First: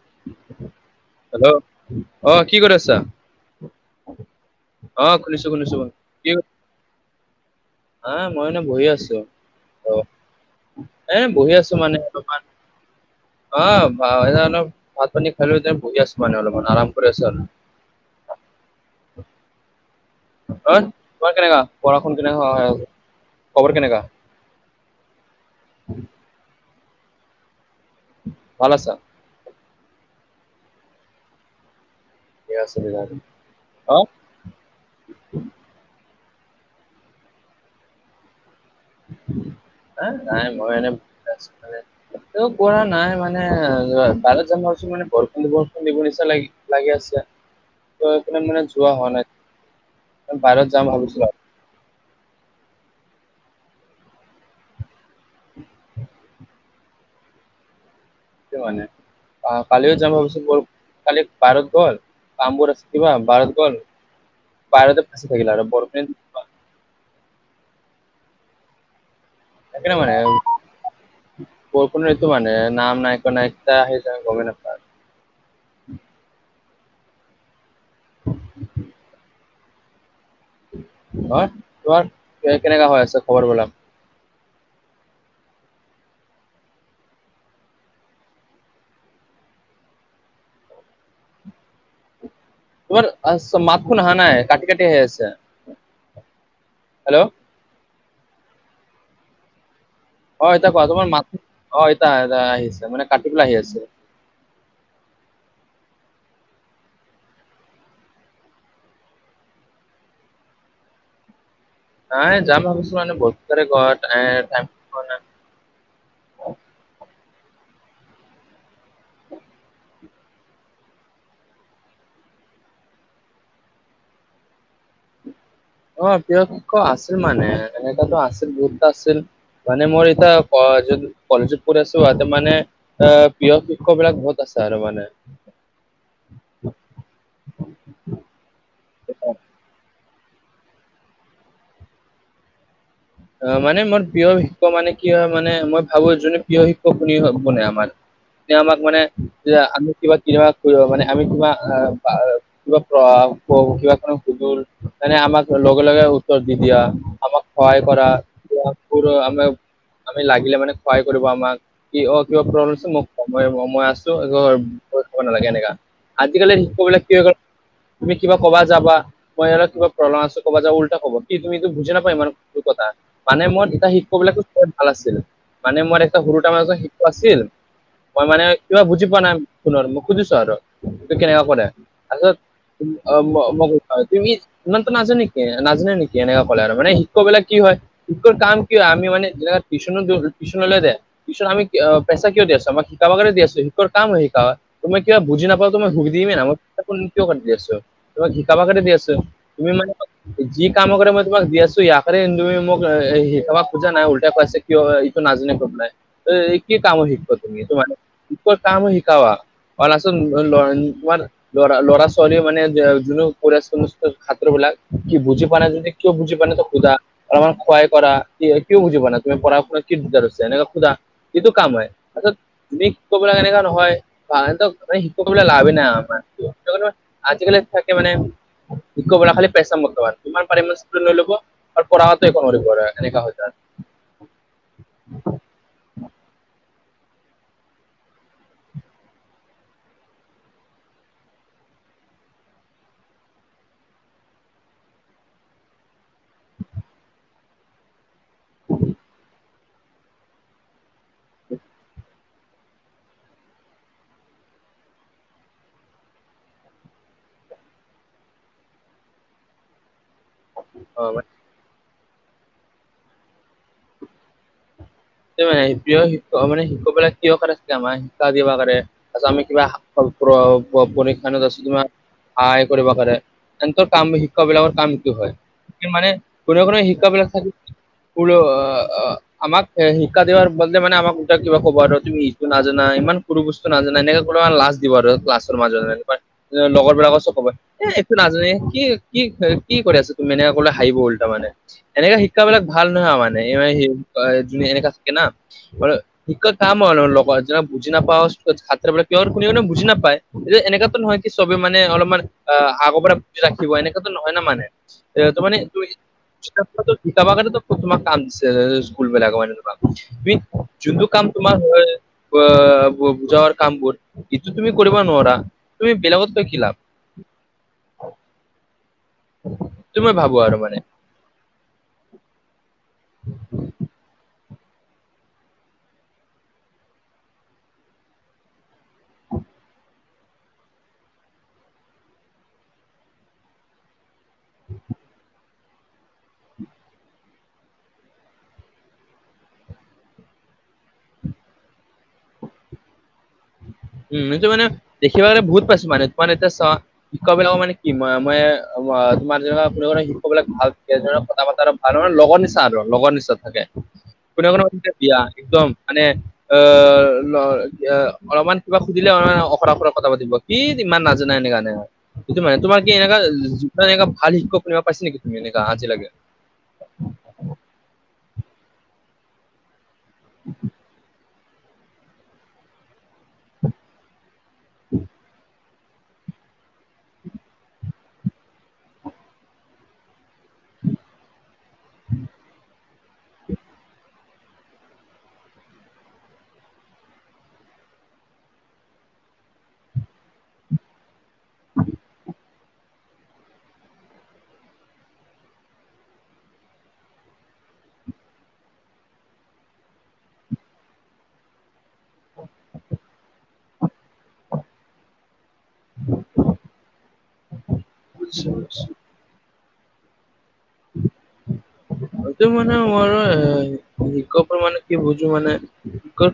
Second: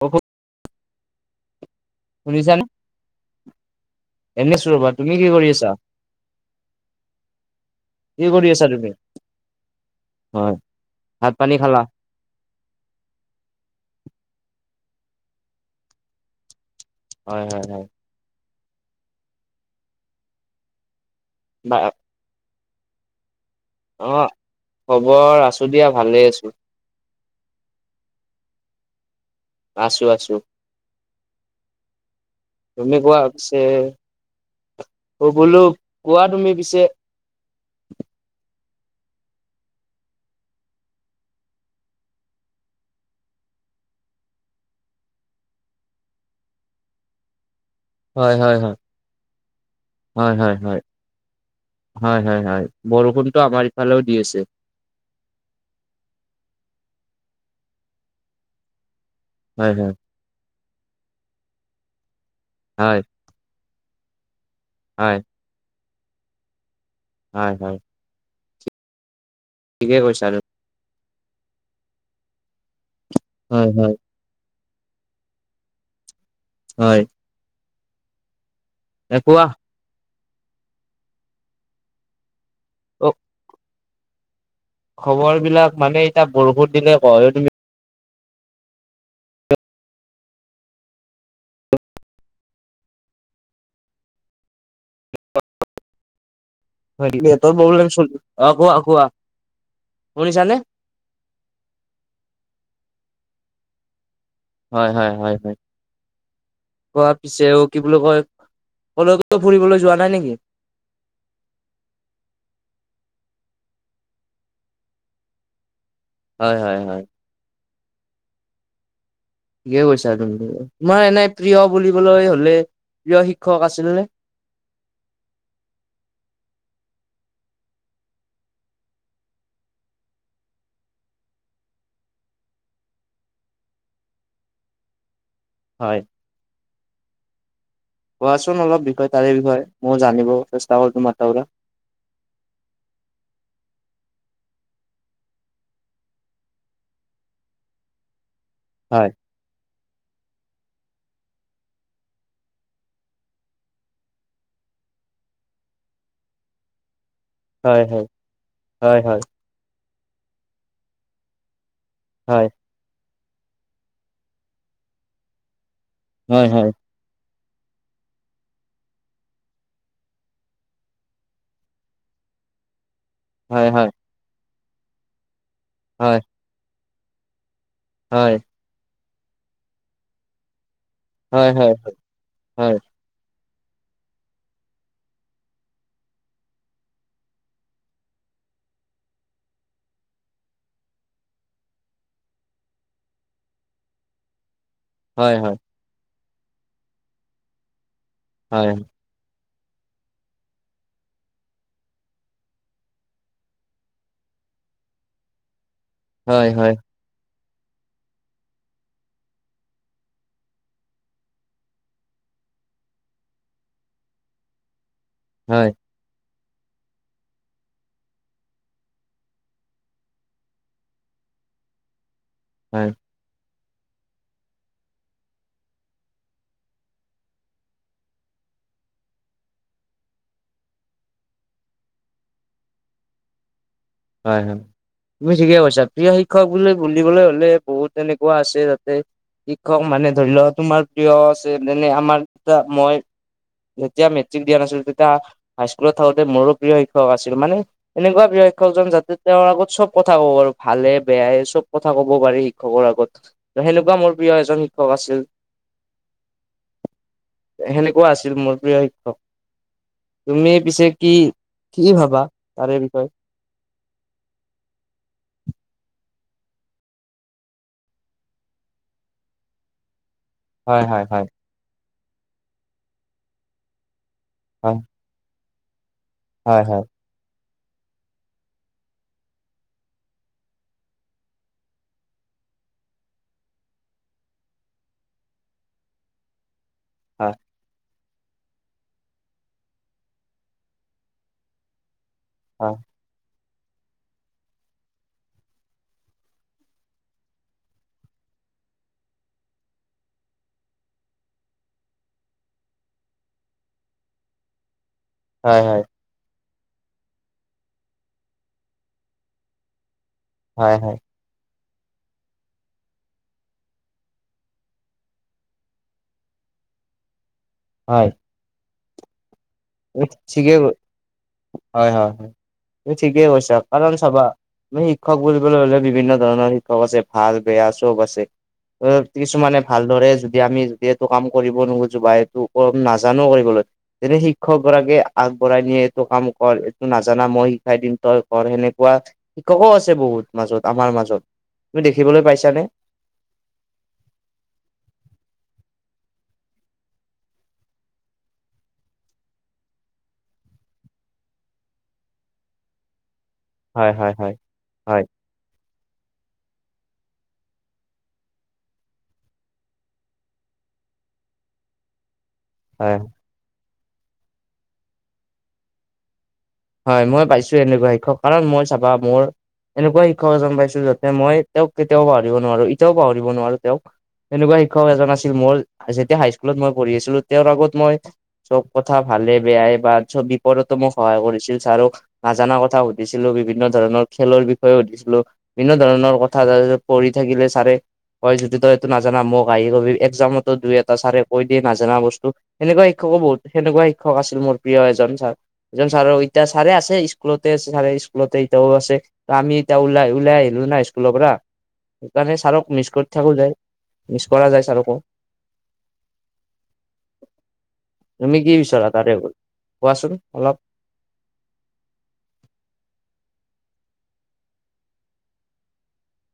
হহ [inaudible] hello আহ কি কৰি আছা? এনে আছো ৰ'বা তুমি আহ কি কৰি শুনিছো আছা শুনিছো কি কি আহ কৰি মইনে? আছা বহি তুমি আছো অ', হয় এ ভাত বহি পানী আছো খালা মানে অলপমান। অ', এ অলপ ভাত পানী খাই লৈ বহি আছো মানে অলপমান আৰাম। কৰি আছো আৰু হয় হয় হয়। অ', তোমাৰ কেনেকুৱা বা পঢ়া শুনা কেনেকা আছে খবৰ কেনেকা? অ', খবৰ আছো দিয়া ভালে আছো। ভাল আছা? আছো আছো, ঠিকে আছে তুমি দিয়া। কোৱা পিছে অ অ', বোলো কোৱা তুমি পিছে। [inaudible] হা নাই মই এনে আছোঁ। [inaudible] ত কৰা নাই মানে বাৰত যন্ছো মানে বৰষুণ বৰষুণ দিব নিচিনা লাগে [unintelligible] লাগি আছে হয় তনে হয় মানে হয় যোৱা হোৱা হয় নাই হয় বাহিৰত হয় যাম ভাবিছিলো আৰু। হয় হয় হয়, বৰষুণটো আমাৰ ইফালেও দি আছে। [inaudible] কি মানে আহা হয় হয় কালিও যাম ভাবিচোন কালি বাৰত গল কামবোৰ আছে হয় কিবা বাৰত গল বাহৰতে হয় ফাঁচি থাকিল আৰু বৰপিন [inaudible] হয় হয়। তনে ঠিকে মানে কৈছা আৰু ক টো মানে নাম নায়িক হয় নায়া হয় আহি য গমে ন [unintelligible] [inaudible] হয়। অ', এ, কোৱা। অ', তোমাৰ কেনেকা হৈ অ আছে খবৰ বিলাক। খবৰ বিলাক মানে এতিয়া বৰষুণ [unintelligible] দিলে ক হয় তুমি তোমাৰ মাতখোন অহা নাই কাটি কাটি আহি আছে। হয় নেকি হেল্ল' [unintelligible] অ', কোৱা কোৱা। অ', শুনিছানে এতা কোৱা তোমাৰ মাত অ', এতা এ আহি আছে মানে কাটি পেলাই আহি আছে। হয়, হয়, হয়, হয়। [unintelligible] কি বুলি কয় কলৈ কলে ফুৰিবলৈ যোৱা নাই নেকি। নাই যাম ভাবিছোঁ মানে ব ঘৰত। [unintelligible] হয়, হয়, হয়। [unintelligible] কৈছা তুমি তোমাৰ এনে প্ৰিয় বুলিবলৈ হ'লে প্ৰিয় শিক্ষক আছিল নে? অ', প্ৰিয় ক আছিল মানে এনেকাতো আছিল বহুত আছিল মানে মোৰ এতিয়া কলেজত পঢ়ি আছো এতা মানে এ প্ৰিয় শিক্ষক বিলাক বহুত আছে আৰু মানে হয়। কোৱাচোন অলপ বিষয়ে তাৰে বিষয়ে ময়ো জানিব চেষ্টা কৰো তোমাৰ তাৰ পৰা অ', মানে মোৰ প্ৰিয় শিক্ষক মানে কি হয় মানে মই ভাবোঁ যোনে প্ৰিয় শিক্ষক শুনি আমাৰ [inaudible] আমাক মানে হয় আকৌ আমি কিবা, কিবা কৰিব মানে আমি কিবা পৰা কিবা কিবা কো সুজুল [unintelligible] তোনে আমাক লগে লগে উত্তৰ দি দিয়া আমাক সহায় হয় হয় কৰা হয় প আম [unintelligible] আমি লাগিলে মানে কহায় কৰিব আমাক কি অ', কিবা হয় প্ৰব্লেম মোক ই মই আছো একো পয় খাব নালাগে এনেকা হয় আজিকালিৰ হয় শিক্ষক বিলাক কি হয় তুমি কিবা যাবা ক'বা মই আৰ কিবা [unintelligible] আছোঁ যাব উল্টা ক'ব কি তুমি বুজি নাপায় ইমান [unintelligible] মানে মই হয় তেতিয়া শিক্ষকবিলাকো ভাল আছিল মানে মই এটা হয় সৰু তাৰাৰ শিশু আছিল মই হয় মানে কিবা বুজি পোৱা নাই শুনৰ মোক সুধিছো আৰু। ত কেনেকুৱা হয় হয় কৰে হয় তাছত অ', মগ খা তুমি ইমানতো নাজান নেকি নাজানে নেকি এনেকা ক'লে আৰু মানে ক'বলে কি হয় ইটোৰ কাম কি হয় আমি মানেত পিছনো পিছনো নে দে পিছত আমি পেচা কিয় আছে আমাক শিকাব কাগে দি আছে, সিহঁতৰ কাম হয় শিকা। তোমি কিবা হয় হয় বুজি হয় নাপাও তোমাক শুধিমে ন [unintelligible] কাটি দি আছোঁ তোমাক শিকাব হয় কানে দি আছে। তুমি মানে যি কাম কৰে মই তোমাক দি আছোঁ এইয়া কৰে তুমি মোক [unintelligible] কাবাক খোজা নাই উল্টাই কৈছে কিয় ইটো নাজানে ক'ত নাই। হয় হয় তই হয় কি হয় কামো শিকিব তুমি তোমান [unintelligible] কাম শিকাৱা কৰাচোন [unintelligible] ল'ৰা, ল'ৰা ছোৱালীয়ে মানে যোননো [unintelligible] ছাত্ৰবিলাক। কি বুজি হয় পানাই যদি কিয় বুজি পা নাইটো সুধা। আৰুমাৰ ক্ষুৱায় কৰা কি কিয় বুজিব পঢ়া তুমি পঢ়া কি দিগদাৰ হৈছে নেনেকে সুধা। সিটো কাম হয় [unintelligible] হয় শিকবিলাক এনেকুৱা নহয় শিকবিলাক লাভেই নাই আমাৰ আজিকালি থাকে মানে খালি পেচা [unintelligible] পাৰে ল'ব লাগে। আৰু পঢ়াটোক এনেকা হৈ যায়। ‌ হয়, হয়। তুমি ঠিকে কৈছা। প্ৰিয় শিক্ষক বুলি বুলিবলে হ'লে বহুত তেনেকুৱা আছে তাতে। শিক্ষক মানে ধৰি লওঁ তোমাৰ প্ৰিয় আছে মানে আমাৰ দুটা মই যেতিয়া মেট্ৰিক দিয়া নাছিলোঁ তেতিয়া হাইস্কুলত থাকোঁতে মোৰো প্ৰিয় শিক্ষক আছিল মানে এনেকুৱা প্ৰিয় শিক্ষ শিক্ষকজন যাতে তেওঁৰ আগত চব কথা ক'ব পাৰোঁ ভালে বেয়াই চব কথা ক'ব পাৰি। শিক্ষকৰ আগত সেনেকুৱা মোৰ প্ৰিয় এজন শিক্ষক আছিল। সেনেকুৱা আছিল মোৰ প্ৰিয় শিক্ষক। তুমি পিছে কি, অ কি ভাবা তাৰে বিষয়ে? মানে শিক্ষক মানে, শিক্ষক বিলাক কিহৰ কাৰণে, আমাৰ শিক্ষা কিবা কাৰণে তাৰপিছত আমি কিবা হয় হয় হয় পৰীক্ষা ন আছোঁ, তোমালোকক সহায় কৰিব পাৰে। এ কাম শিক্ষকবিলাকৰ হয় কাম কি হয়। মানে কোনে হয় কোনে হয় শিক্ষাবিলাক থাকে। আমাক- শিক্ষা দিয়াৰ বদলি মানে আমাক ওলটাই কিবা ক'ব আৰু। তুমি ইটো নাজানা, ইমান সৰু বস্তু নাজানা, এনেকে কোনোবাই লাজ দিব আৰু ক্লাছৰ মাজত, লগৰ বিলাকো হয় চক এ নাজানে, কি কি কৰি আছা। তুমি এনেকে ক'লে হাহিব 'ল তাৰ মানে এনেকা। শিক্ষাবিলাক হয় ভাল নহয় মানে, এনেকা থাকে ন। শিক্ষা কাম হ'ল যোনে যোনে বুজি নাপায়, সিহঁতক কোনোনে বুজি নাপায়। এনেকাতো নহয়, কি চবে মানে অলপমান আগৰ পৰা বুজি ৰাখিব। এনেকুৱাতো নহয় না মানে। হয় হয় এ শিকাব কাৰণেটো তোমাক কাম দিছে, স্কুলবিলাক মানে তোমাক। তুমি, হয় হয় যোনটো কাম তোমাৰ হয়ে। বুজাৰ কামবোৰ, কিন্তু তুমি কৰিবা নোৱাৰা। তুমি বেলেগত গৈ কি লাভ। হয়। সেইটো মই ভাবো আৰু ঠিকেই ক, মানে হয় হয়। এই ঠিকেই কৈছাঁ। কাৰণ চাবা, তুমি শিক্ষক বুলিবলৈ হ'লে, বিভিন্ন ধৰণৰ শিক্ষক আছে ভাল বেয়া চব আছে। কিছুমানে ভালদৰে যদি আমি, যদি এইটো কাম কৰিব নাজানোঁ বা এইটো নাজানোঁ কৰিবলৈ। যদি শিক্ষক গৰাকীয়ে পৰাই নিয়ে, এইটো কাম কৰ, এইটো নাজানা। মই শিকাই দিম, তই কৰ সেনেকুৱা। শিক্ষকও আছে বহুত, মাজত আমাৰ মাজত। তুমি দেখিবলৈ পাইছানে। উম্, সেইটো মানে দেখিব গ'লে বহুত পাইছোঁ মানে। তোমাৰ এতিয়া চ শিক্ষক বিলাকৰ মানে কি, মানে তোমাৰ যেনেতেনে শিক্ষক বিলাক ভাল কথা বতৰা আৰু মানে লোভৰ নিচা আৰু লোভৰ নিচাত থাকে। হয় হয় হয় কোনে কোনে পাতিছে হয় বিয়া। একদম মানে আহ্ অলপমান। কিবা সুধিলে অখৰা অখৰা কথা পাতিব। কি ইমান নাজানে এনেকে কাণে মানে তোমাৰ কি হয় এনেকা যত' এনেকা ভাল শিক্ষক শুনিব পাইছে নেকি? তুমি এনেকা আজি লাগে, হয়, মই পাইছোঁ এনেকুৱা শিক্ষক কাৰণ মই চাবা মোৰ এনেকুৱা শিক্ষক এজন পাইছোঁ, যাতে মই তেওঁক কেতিয়াও পাহৰিব নোৱাৰোঁ। এতিয়াও পাহৰিব নোৱাৰোঁ তেওঁক। এনেকুৱা শিক্ষক এজন আছিল মোৰ। যেতিয়া হাইস্কুলত মই পঢ়ি আছিলোঁ, তেওঁৰ আগত মই চব কথা ভালে বেয়াই বা চব বিপদত মোক সহায় কৰি চাৰক নাজানা কথা সুধিছিলোঁ, বিভিন্ন ধৰণৰ খেলৰ বিষয়ে সুধিছিলোঁ, বিভিন্ন ধৰণৰ কথা পঢ়ি থাকিলে চাৰে হয় যদি তই এইটো নাজানা মোক আহি কবি। একজামতো দুই এটা ছাৰে কৈ দিয় নাজানা বস্তু। সেনেকুৱাই, শিক্ষকো বহুত, সেনেকুৱা শিক্ষক আছিল। মোৰ প্ৰিয় এজন ছাৰ। এজন ছাৰ এতিয়া ছাৰে আছে, স্কুলতে ছাৰে স্কুলতে এতিয়াও আছে। ত' আমি এতিয়া ওলাই, ওলাই আহিলোঁ না স্কুলৰ পৰা। সেইকাৰণে ছাৰক মিছ কৰি থাকোঁ যায়। মিছ কৰা যায় ছাৰকো। উ তুমি কি বিচাৰা। তাতে হ'ল কোৱাচোন অলপ। উম্। সেইটো মানে মোৰো মানে কি বুজো মানে।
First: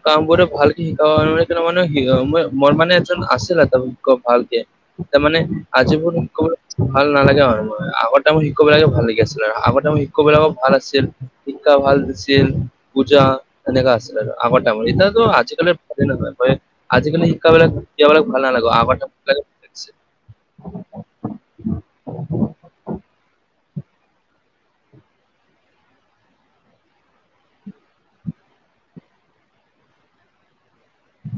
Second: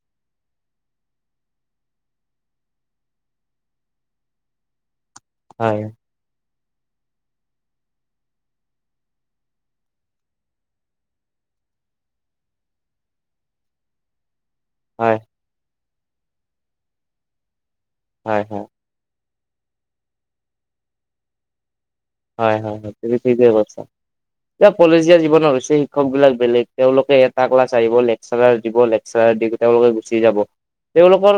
কাম বোৰ ভালকে শিকাব মানে। মোৰো মানে এজন আছিল আৰু ত ভালকে। ত মানে হয় আজি মোৰ ক ভাল নালাগে মান মোৰ। আগৰ তাইমৰ শিক্ষক বিলাকে ভাল লাগি আছিলে আৰু আগৰ তাইমৰ শিক্ষক বিলাকক ভাল আছিল, শিক্ষা ভাল দিছিল। পূজা এনেকা আছিল আৰু। আগৰ তাইমৰ, হয় এতিয়াতো আজিকালিৰ ভাল নহয়। আজিকালিৰ শিক্ষাবিলাকো এতিয়া বিলাক ভাল হয় হয় নালাগে আৰু। হয় হয়। তুমি ঠিকেই কৈছাঁ। এইয়া কলেজিয়া জীৱনৰ হৈছে শিক্ষক বিলাক বেলেগ। তেওঁলোকে এটা ক্লাছ আহিব ল, চাৰাৰ দিব লেকচাৰ দি গোটে তেওঁলোকে গুচি যাব। তেওঁলোকৰ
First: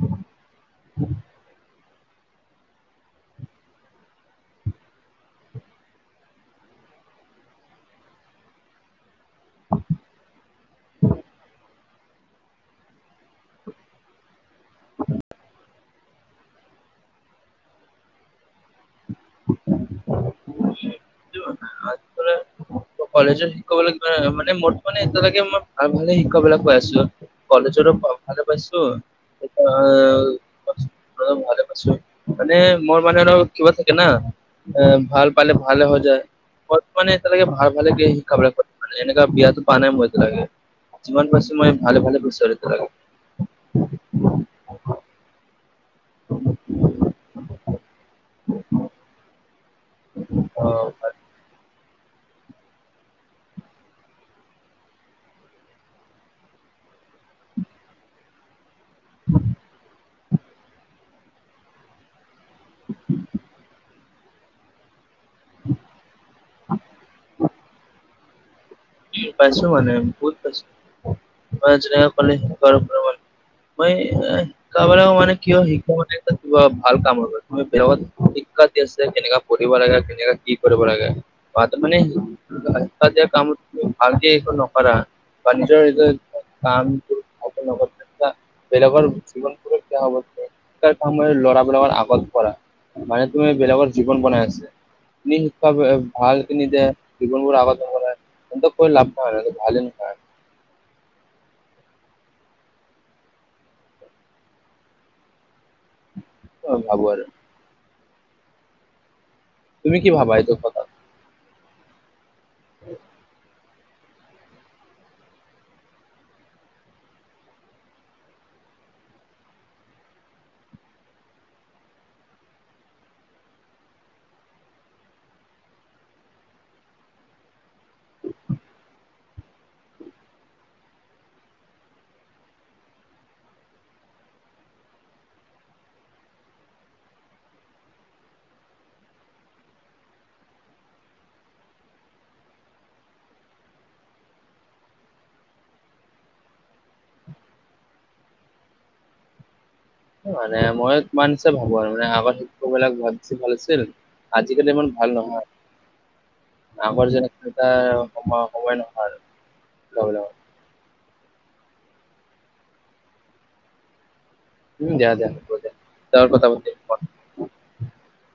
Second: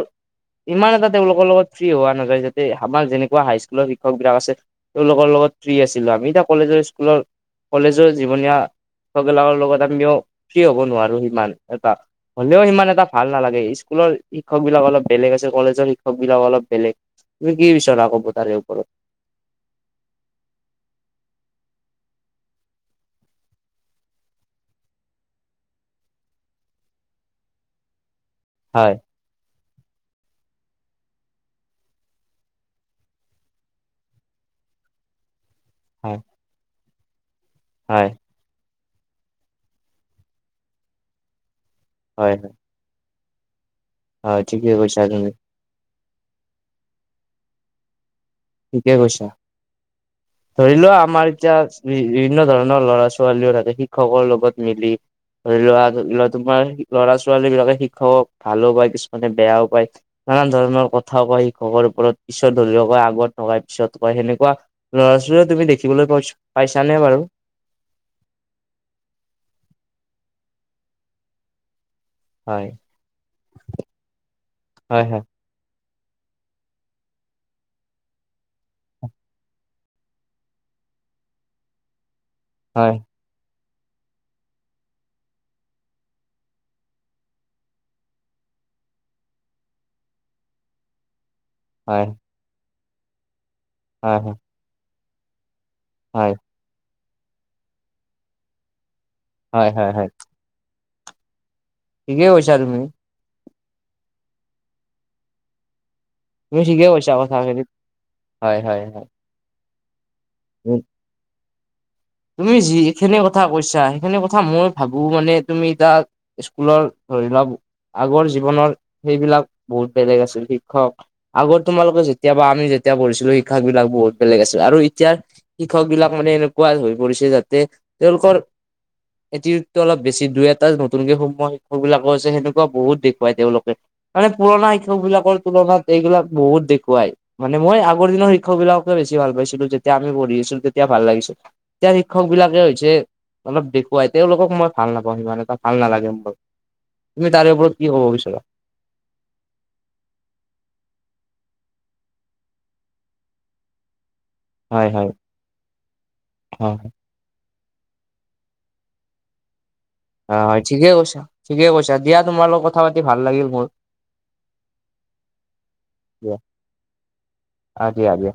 ইমান এটা তেওঁলোকৰ লগত ফ্ৰী হোৱা নাযায়। যাতে আমাৰ যেনেকুৱা হাইস্কুলৰ শিক্ষকবিলাক আছে তেওঁলোকৰ লগত ফ্ৰী আছিলোঁ আমি। এতিয়া কলেজৰ স্কুলৰ কলেজৰ জীৱনীয়া চববিলাকৰ লগত আমিও ফ্ৰী হ'ব নোৱাৰো সিমান এটা। হ'লেও সিমান এটা ভাল নালাগে। স্কুলৰ শিক্ষকবিলাক অলপ বেলেগ আছে। কলেজৰ শিক্ষক বিলাক অলপ বেলেগ। তুমি কি বিচৰা ক'ব তাৰে ওপৰত? [inaudible] [unintelligible] কলেজত শিক্ষক হ'লে মানে মত মানে এতিয়ালকে মই ভাল ভালে শিক্ষকবিলাক পাই আছোঁ। কলেজৰো ভা ভালে পাইছোঁ। হয় এতিয়া ভালে পাইছো। মানে মোৰ মানে আৰু কিবা থাকে না এ ভাল পালে ভালে হৈ হয় যায়। মোৰ মানে এতিয়ালৈকে ভাল ভালে গে হয় শিক্ষকবিলাক। এনেকুৱা বেয়াটো পোৱা নাই মই এতিয়া লৈকে। যিমান পাইছোঁ মই ভালে ভালে হয় পাইছোঁ আৰু হয় এতিয়া লৈকে। হয়, ঠিকে কৈছা তুমি। ঠিকে কৈছা। ধৰি লোৱা অ' আমাৰ এতিয়া বিভিন্ন ধৰণৰ ল'ৰা-ছোৱালীও থাকে শিক্ষকৰ লগত মিলি। ধৰি লোৱা ধৰি লোৱা তোমাৰ ল'ৰা-ছোৱালীবিলাকে শিক্ষকক ভালো পায়। কিছুমানে বেয়াও পায়। নানান ধৰণৰ কথাও কয় শিক্ষকৰ ওপৰত। পিছত ধৰি ল'বা আগত নকয় পিছত কয়। সেনেকোৱা ল'ৰা-ছোৱা তুমি দেখিবলৈ পাইছ পাইছানে বাৰু? পাইছোঁ মানে বহুত পাইছোঁ। [unintelligible] হয় মই শিকাবলে হয় হয় মানে কিয় শিক্ষকহঁতেটো কিবা ভাল কামৰ বোলে। তুমি বেয়া শিক্ষা দি আছে কেনেকা কৰিব লাগাখিনি আৰু কি কৰিব লাগে বাত মানে হয় [unintelligible] কাম ভালকে একো নকৰা বা নিজৰ নিজৰ কাম [unintelligible] হয় আগত কৰা। মানে তুমি বেলেগৰ জীৱন হয় হয় বনাই আছে। তুমি শিক্ষা হয় ভাল নিদিয়ে। জীৱনবোৰ আগতে বনাই, সিহঁতক কৈ লাভ নাই। হয় ভালে হয় নাপাই। ঠিকে কৈছা তুমি। তুমি মই ঠিকে ভাবো কৈছা আৰু কথাখিনি। হয় হয় হয়। তুমি কি ভাবা এইটো ওপৰত? উম। তুমি যিখিনি কথা কৈছা, সেইখিনি কথা মই ভাবো। মানে তুমি তাক স্কুলৰ ধৰি লওঁক আগৰ জীৱনৰ সেইবিলাক বহুত বেলেগ আছিল শিক্ষক। আগৰ তোমালোকে যেতিয়া বা আমি যেতিয়া পঢ়িছিলো শিক্ষাকবিলাক বহুত বেলেগ আছিল আৰু এতিয়া শিক্ষকবিলাক মানে এনেকুৱা হৈ পৰিছে যাতে তেওঁলোকৰ এটিটিউডটো অলপ বেছি। দুই এটা নতুনকে সোমোৱা শিক্ষকবিলাকো আছে। সেনেকুৱা বহুত দেখুৱাই তেওঁলোকে। মানে পুৰণা শিক্ষকবিলাকৰ তুলনাত এইবিলাক বহুত দেখুৱায়। মানে মই আগৰ দিনৰ শিক্ষকবিলাককে বেছি ভাল পাইছিলো, যেতিয়া আমি পঢ়ি আছিলো, তেতিয়া ভাল লাগিছিল। এতিয়া শিক্ষকবিলাকে হৈছে অলপ দেখুৱাই। তেওঁলোকক মই ভাল নাপাওঁ সিমান এটা ভাল নালাগে মোৰ। তুমি তাৰে ওপৰত কি ক'ব বিচৰা? কি মানে মই তোমাৰ নিচিনা ভাবো আৰু। মানে আগৰ শিক্ষকবিলাক বেছি ভাল আছিল। আজিকালি ইমান হয় ভাল হয় নহয়। হয় আমাৰ যে সময় সময় নহ'ল শিক্ষকবিলা হয়, ঠিকে কৈছা ঠিকে কৈছা। দিয়া তোমাৰ লগত কথা পাতি ভাল লাগিল মোৰ। উম, দিয়া দিয়া। হ'ব দিয়া পিছত কথা পাতিম মই। অ', দিয়া দিয়া।